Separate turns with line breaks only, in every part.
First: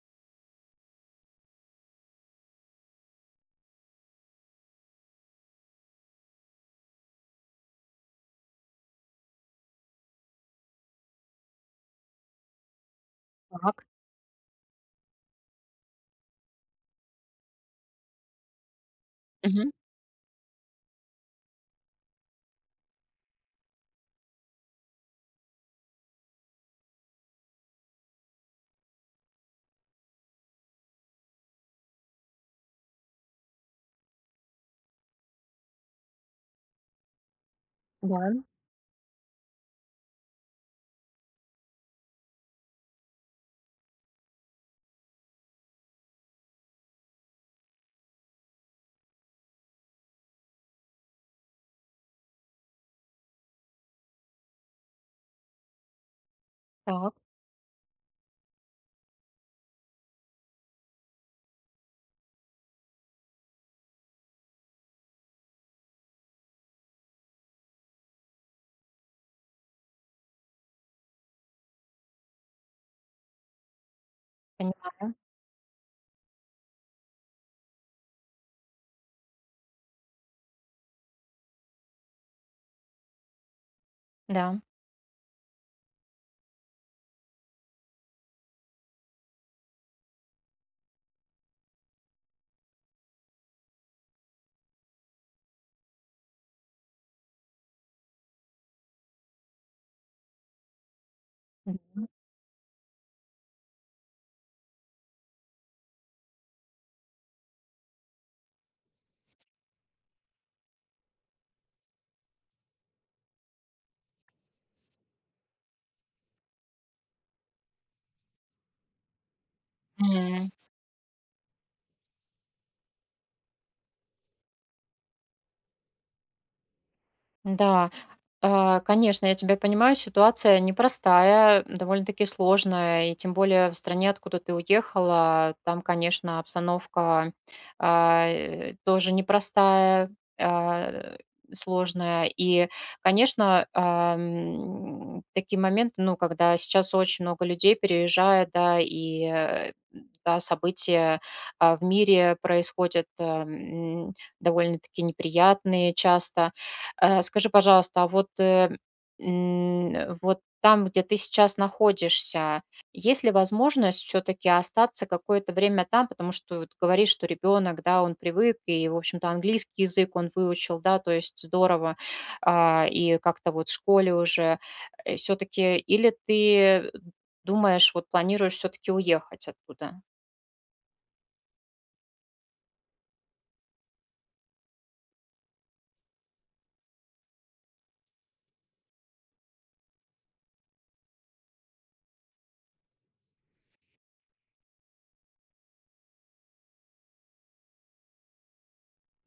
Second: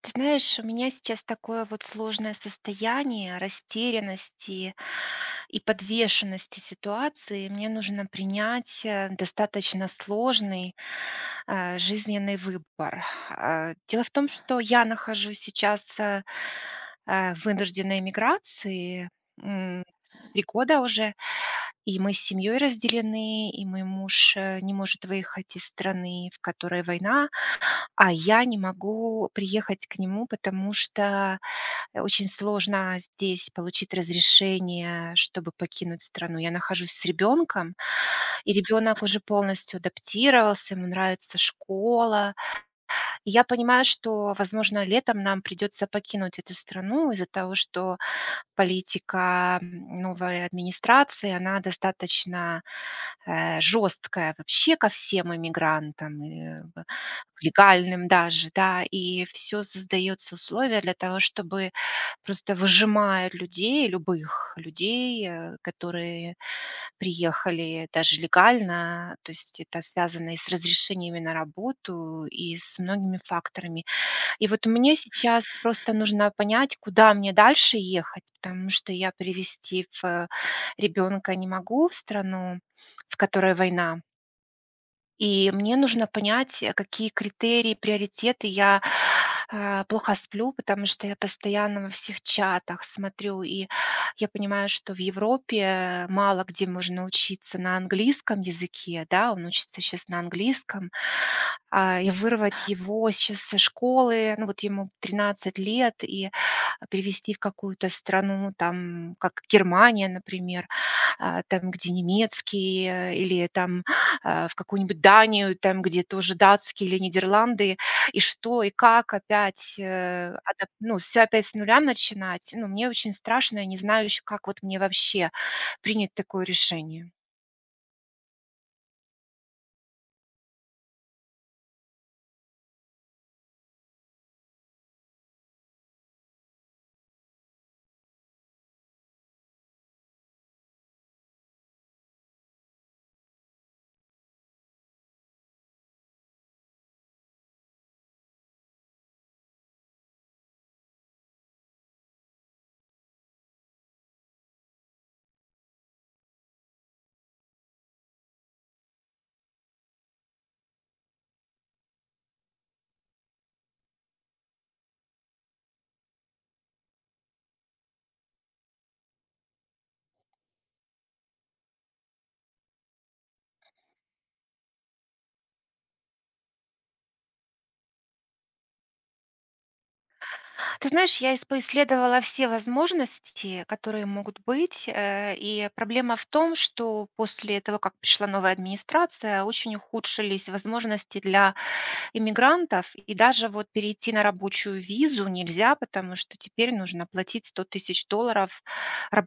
Ты знаешь, у меня сейчас такое вот сложное состояние растерянности и подвешенности ситуации. Мне нужно принять достаточно сложный жизненный выбор. А,
Так.
Дело в том, что я нахожусь сейчас в вынужденной миграции
Мгм.
м, 3 года уже, и мы с семьей разделены, и мой муж не может выехать из страны, в которой война, а я не могу приехать к нему, потому что, очень сложно здесь получить разрешение, чтобы покинуть страну. Я нахожусь с ребенком,
Да.
и ребенок уже полностью адаптировался, ему нравится школа. И я понимаю, что, возможно, летом нам придется покинуть эту страну из-за того, что политика, новой администрации, она достаточно, жесткая вообще ко всем иммигрантам, и в
Так.
к легальным даже, да. И все создается условия для того, чтобы просто выжимая людей, любых людей, которые приехали даже легально, то есть это связано и с разрешениями на работу, и с многими факторами. И вот мне
Понимаю.
сейчас просто нужно понять, куда мне дальше ехать, потому что я привезти в ребенка не могу в страну, в которой война.
Да.
И мне нужно понять, какие критерии, приоритеты. Я плохо сплю, потому что я постоянно во всех чатах смотрю, и я понимаю, что в Европе мало где можно учиться на английском языке, да, он учится сейчас на английском,
Мгм.
и вырвать его сейчас со школы, ну, вот ему 13 лет, и привести в какую-то страну, там, как Германия, например, там, где немецкий, или там в какую-нибудь Данию, там, где тоже датские или Нидерланды, и что, и как опять, э,
М.
адап ну, все опять с нуля начинать. Ну, мне очень страшно, я не знаю еще, как вот мне вообще принять такое решение.
Да. А, конечно, я тебя понимаю, ситуация непростая, довольно-таки сложная, и тем более в стране, откуда ты уехала, там, конечно, обстановка, тоже непростая, а, сложная. И, конечно, такие моменты, ну, когда сейчас очень много людей переезжает, да, и да, события в мире происходят, довольно-таки неприятные часто. Скажи, пожалуйста, а вот, вот там, где ты сейчас находишься, есть ли возможность все-таки остаться какое-то время там, потому что вот говоришь, что ребенок, да, он привык, и, в общем-то, английский язык он выучил, да, то есть здорово, и как-то вот в школе уже все-таки, или ты думаешь, вот планируешь все-таки уехать оттуда?
Ты знаешь, я ис поисследовала все возможности, которые могут быть, и проблема в том, что после того, как пришла новая администрация, очень ухудшились возможности для иммигрантов, и даже вот перейти на рабочую визу нельзя, потому что теперь нужно платить 100 тысяч долларов.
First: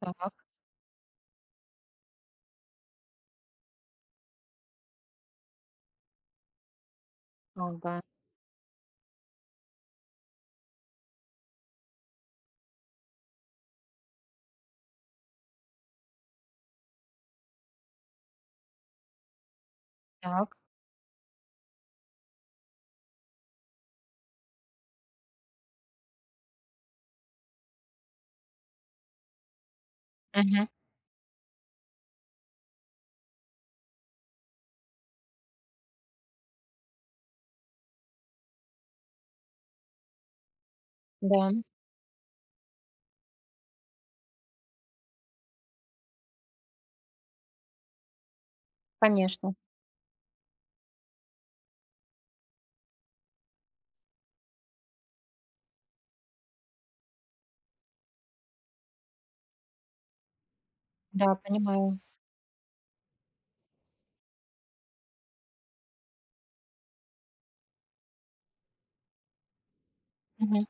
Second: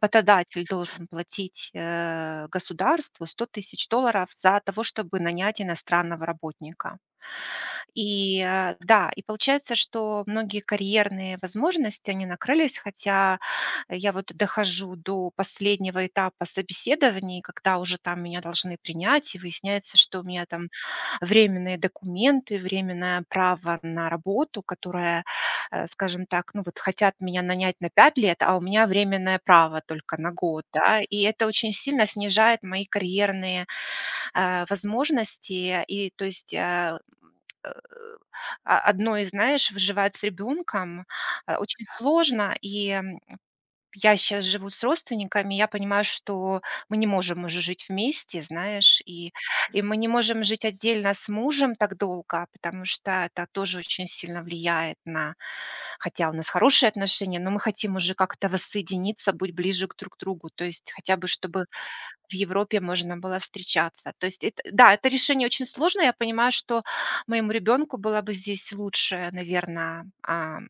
Так,
должен платить государству 100 тысяч долларов за того, чтобы нанять иностранного работника.
ага,
Да, и получается, что многие карьерные возможности, они накрылись, хотя я вот дохожу до последнего этапа собеседований, когда уже там меня должны принять, и выясняется, что у меня
так.
там временные документы, временное право на работу, которое, скажем так, ну вот хотят меня нанять на 5 лет, а у меня временное право только на год,
Мгм.
да, и это очень сильно снижает мои карьерные, возможности. И то есть, э, э, а одной, знаешь, выживать с ребенком,
Да,
очень сложно. И я сейчас живу с родственниками, я понимаю, что мы не можем уже жить вместе, знаешь, и
конечно,
и мы не можем жить отдельно с мужем так долго, потому что это тоже очень сильно влияет на хотя у нас хорошие отношения, но мы хотим уже как-то воссоединиться, быть ближе к друг другу, то есть хотя бы
да,
чтобы
понимаю.
в Европе можно было встречаться. То есть это да, это решение очень сложное. Я понимаю, что моему ребенку была бы здесь лучшая, наверное,
Мгм.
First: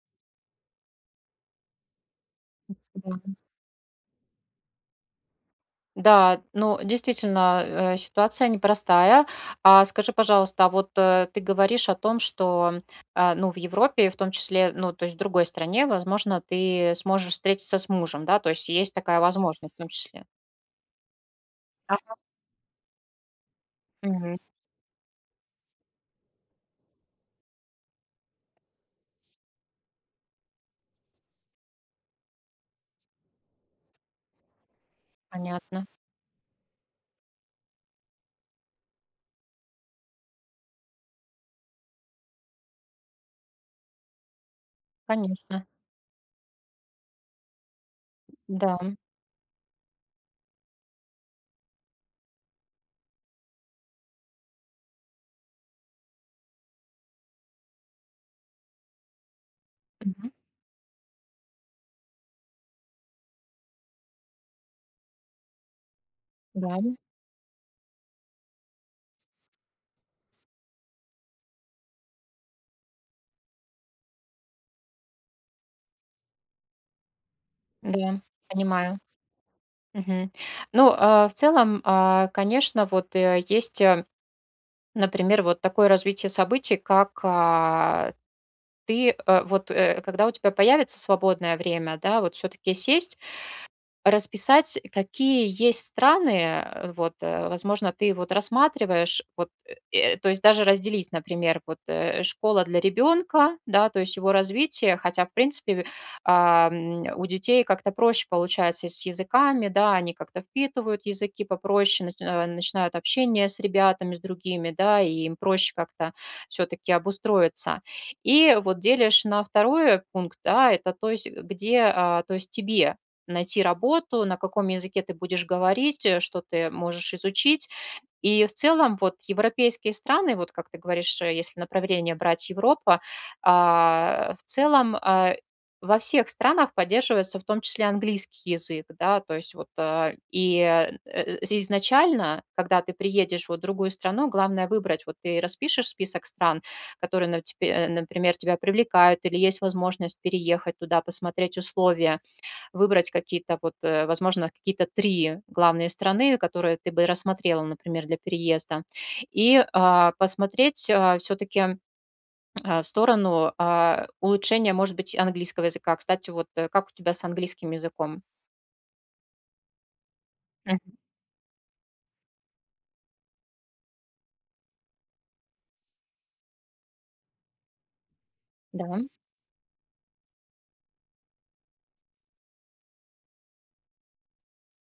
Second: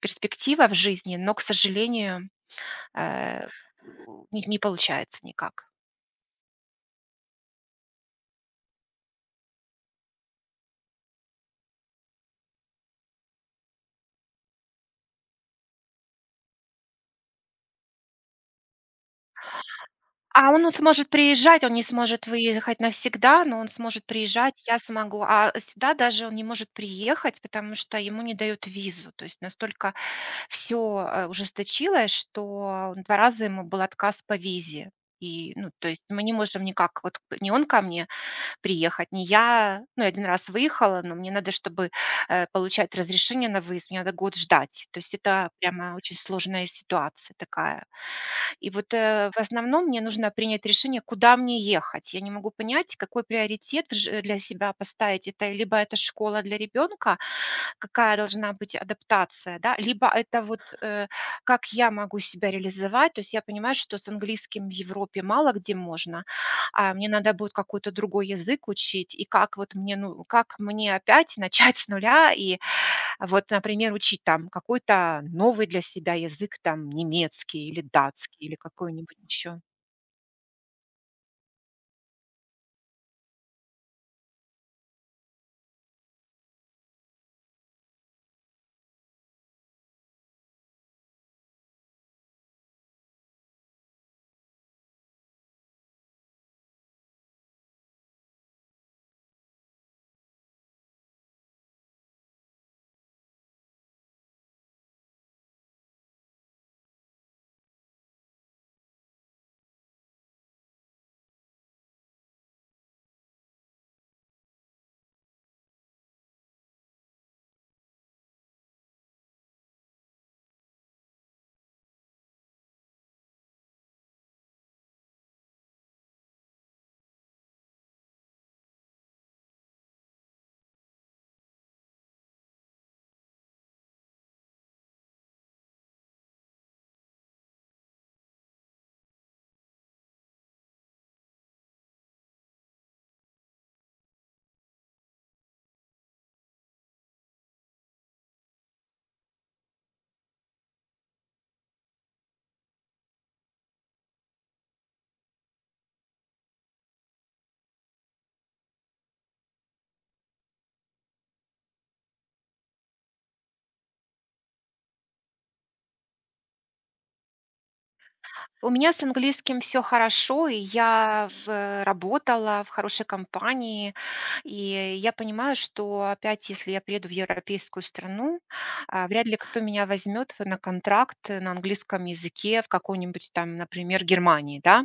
перспектива в жизни, но, к сожалению,
Да.
Э, у них не получается никак.
Да, ну, действительно, ситуация непростая. А скажи, пожалуйста, а вот ты говоришь о том, что, ну, в Европе, в том числе, ну, то есть в другой стране, возможно, ты сможешь встретиться с мужем, да, то есть есть такая возможность в том числе.
А он, ну, сможет приезжать, он не
Ага.
сможет выехать навсегда, но он сможет
Мгм.
приезжать, я смогу. А сюда даже он не может приехать, потому что ему не дают визу. То есть настолько все ужесточилось, что 2 раза ему был отказ по визе. И, ну,
Понятно,
то есть мы не можем никак, вот не он ко мне, приехать, не я. Ну, я 1 раз выехала, но мне надо, чтобы, получать разрешение на выезд, мне надо год ждать. То есть это
конечно,
прямо очень сложная ситуация такая.
да.
В основном мне нужно принять решение, куда мне ехать. Я не могу понять, какой приоритет в жи для себя поставить. Это либо это школа для ребенка, какая должна быть адаптация, да, либо
Мгм.
это вот, как я могу себя реализовать. То есть я понимаю, что с английским в Европе мало где можно,
Да,
а мне надо будет какой-то другой язык учить. И как вот мне, ну, как мне опять начать с нуля и вот, например, учить там какой-то новый для себя язык, там немецкий или
да,
датский или
понимаю.
какой-нибудь еще.
Мгм. Ну, в целом, конечно, вот есть, например, вот такое развитие событий. Ты, вот, когда у тебя появится свободное время, да, вот все таки сесть расписать, какие есть страны, вот, возможно, ты вот рассматриваешь, вот, то есть даже разделить, например, вот, школа для ребенка, да, то есть его развитие, хотя, в принципе, у детей как-то проще получается с языками, да, они как-то впитывают языки попроще, начинают общение с ребятами, с другими, да, и им проще как-то все-таки обустроиться. И вот делишь на второй пункт, да, это то есть где, то есть тебе найти работу, на каком языке ты будешь говорить, что ты можешь изучить. И в целом вот европейские страны, вот как ты говоришь, если направление брать Европа, в целом во всех странах поддерживается в том числе английский язык, да, то есть вот и изначально, когда ты приедешь вот в другую страну, главное выбрать, вот ты распишешь список стран, которые, например, тебя привлекают, или есть возможность переехать туда, посмотреть условия, выбрать какие-то вот, возможно, какие-то 3 главные страны, которые ты бы рассмотрела, например, для переезда. И, посмотреть, все таки в сторону, улучшения, может быть, английского языка. Кстати, вот, как у тебя с английским языком?
У меня с английским все хорошо, и
Мгм.
я в работала в хорошей компании. И я понимаю, что опять, если я приеду в европейскую страну,
Да,
вряд ли кто меня возьмет на контракт на английском языке в какой-нибудь там, например, Германии, да.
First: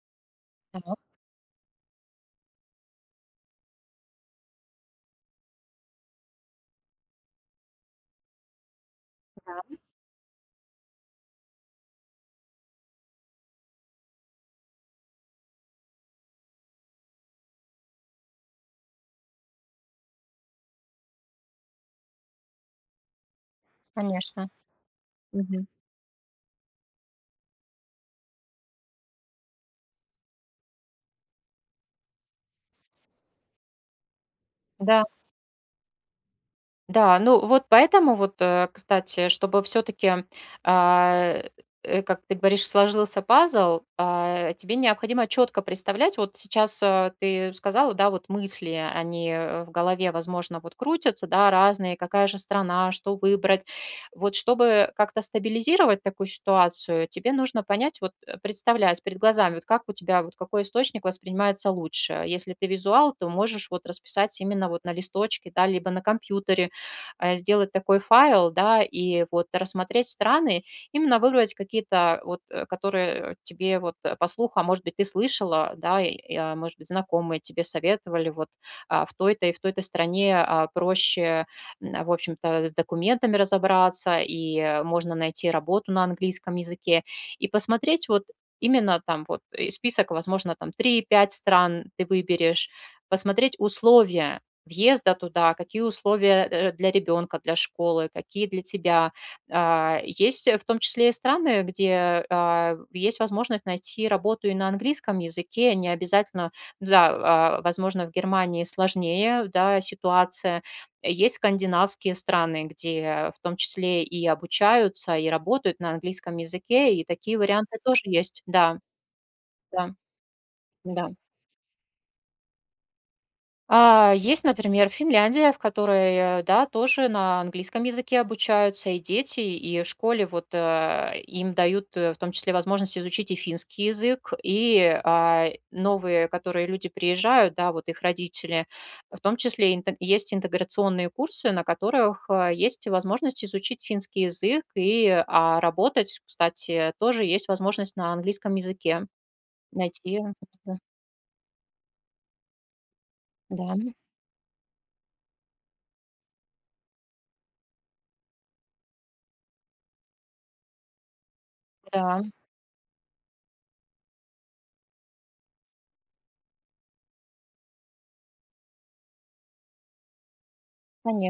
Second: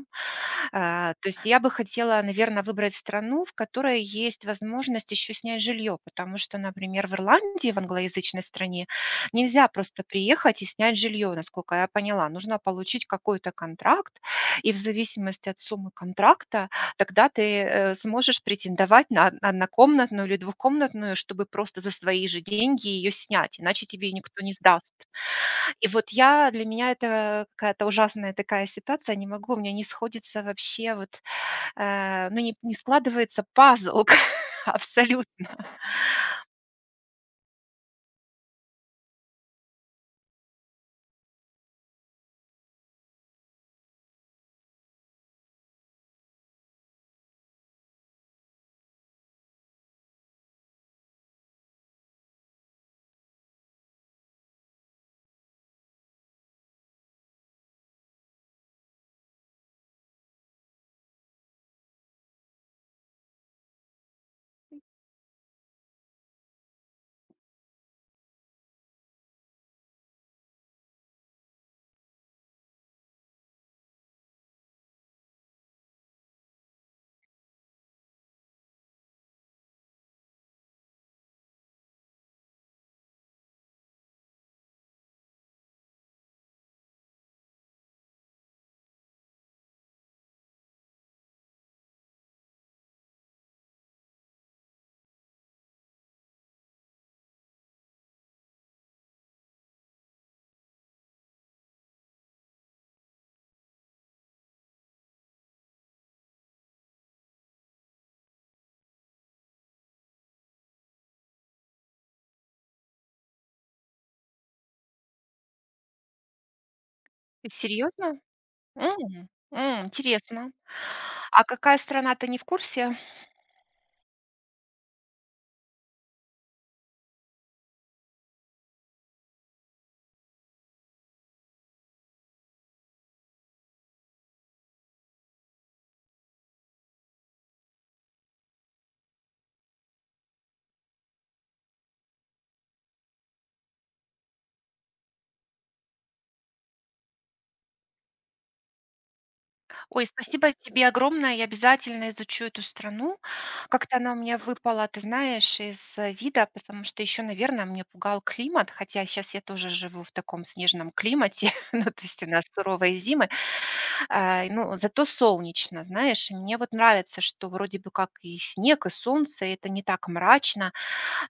так,
То есть я бы хотела, наверное, выбрать страну, в которой есть возможность еще снять жилье, потому что, например, в Ирландии, в англоязычной стране, нельзя
да,
просто приехать и снять жилье, насколько я поняла. Нужно получить какой-то контракт, и в зависимости от суммы контракта тогда ты, сможешь претендовать на од однокомнатную или двухкомнатную, чтобы просто за свои же деньги ее снять, иначе тебе никто
конечно.
не сдаст.
Мгм.
И вот я для меня это какая-то ужасная такая ситуация. Не могу, у меня не сходится вообще вот, ну, не складывается пазл
Да.
абсолютно.
Да, ну вот поэтому вот, кстати, чтобы все таки как ты говоришь, сложился пазл, тебе необходимо четко представлять. Вот сейчас, ты сказала, да, вот мысли, они, в голове, возможно, вот крутятся, да, разные, какая же страна, что выбрать. Вот чтобы как-то стабилизировать такую ситуацию, тебе нужно понять, вот, представлять перед глазами, вот как у тебя, вот какой источник воспринимается лучше. Если ты визуал, то можешь вот расписать именно вот на листочке, да, либо на компьютере, сделать такой файл, да, и вот рассмотреть страны, именно выбрать какие-то вот, которые тебе вот по слуху, а может быть, ты слышала, да, и, может быть, знакомые тебе советовали вот в той-то и в той-то стране проще, в общем-то, с документами разобраться, и можно найти работу на английском языке, и посмотреть вот именно там вот список, возможно, там три-пять стран ты выберешь, посмотреть условия въезда туда, какие условия, для ребенка, для школы, какие для тебя. Есть, в том числе и страны, где, есть возможность найти работу и на английском языке, не обязательно, ну да, возможно, в Германии сложнее, да, ситуация. Есть скандинавские страны, где в том числе и обучаются, и работают на английском языке, и такие варианты тоже
Серьезно?
есть. Да, да,
Интересно.
да.
А какая страна, ты не в курсе?
Есть, например, Финляндия, в которой, да, тоже на английском языке обучаются и дети, и в школе вот им дают, в том числе, возможность изучить и финский язык, и новые, которые люди приезжают, да, вот их родители, в том числе есть интеграционные курсы, на которых есть возможность изучить финский язык и работать, кстати, тоже есть возможность на английском языке
Ой,
найти.
спасибо
э,
тебе огромное, я обязательно изучу эту страну.
Да,
Как-то она у меня выпала, ты знаешь, из вида, потому что еще, наверное, меня пугал климат, хотя сейчас я тоже живу в таком снежном климате, ну, то есть
да,
у нас суровые зимы. Ну, зато солнечно, знаешь, и мне вот нравится, что вроде бы как и снег, и солнце, и это не так мрачно.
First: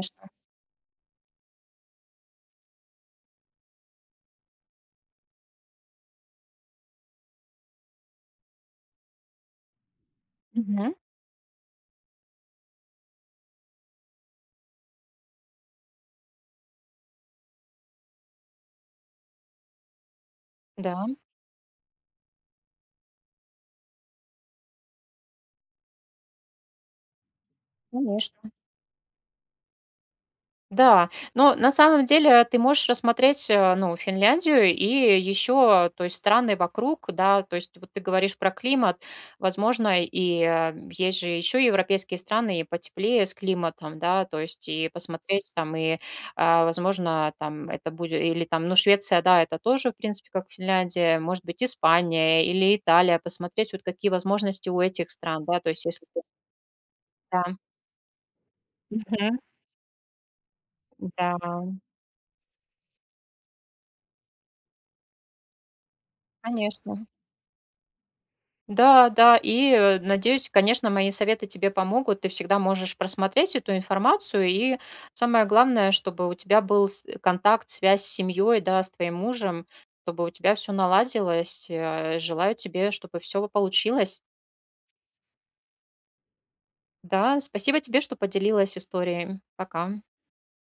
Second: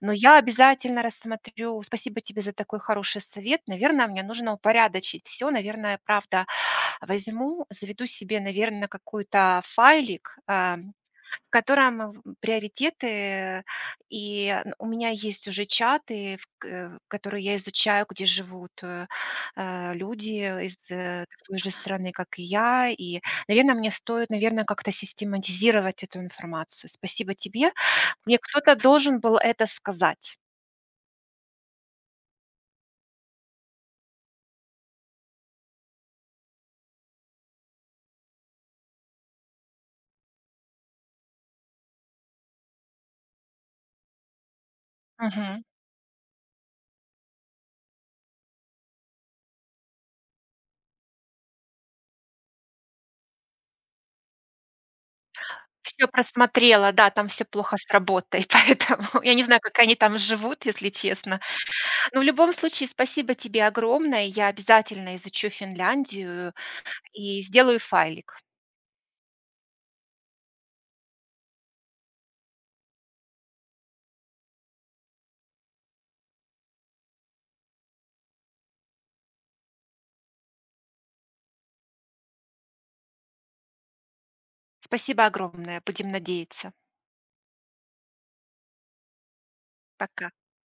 Но я обязательно рассмотрю. Спасибо тебе за такой хороший совет. Наверное, мне нужно упорядочить все. Наверное, правда, возьму, заведу себе, наверное, какой-то файлик, в котором в приоритеты. И н у меня есть уже чаты, которые я изучаю, где живут, люди из,
Да,
э, той же страны, как и я. И, наверное, мне стоит, наверное, как-то систематизировать эту информацию. Спасибо тебе. Мне
конечно.
кто-то должен был это сказать.
Да, но на самом деле ты можешь рассмотреть, ну, Финляндию и еще, то есть, страны вокруг, да, то есть, вот ты говоришь про климат, возможно, и есть же еще европейские страны и потеплее с климатом, да, то есть, и посмотреть
Мгм.
там, и, возможно, там это будет, или там, ну, Швеция, да, это тоже, в принципе, как Финляндия, может быть, Испания или Италия, посмотреть вот какие возможности у этих стран, да, то есть, если
Всё
ты-.
просмотрела, да, там все
Да.
плохо с работой, поэтому я
Мгм.
не знаю, как они там живут, если
Да.
честно. Но в любом случае спасибо тебе огромное. Я обязательно изучу Финляндию
Конечно.
и сделаю файлик.
Да, да. И, надеюсь, конечно, мои советы тебе помогут. Ты всегда можешь просмотреть эту информацию. И самое главное, чтобы у тебя был контакт, связь с семьей, да, с твоим мужем, чтобы у тебя все наладилось. Желаю тебе, чтобы все получилось.
Спасибо огромное. Будем надеяться.
Да, спасибо тебе, что поделилась историей. Пока.
Пока.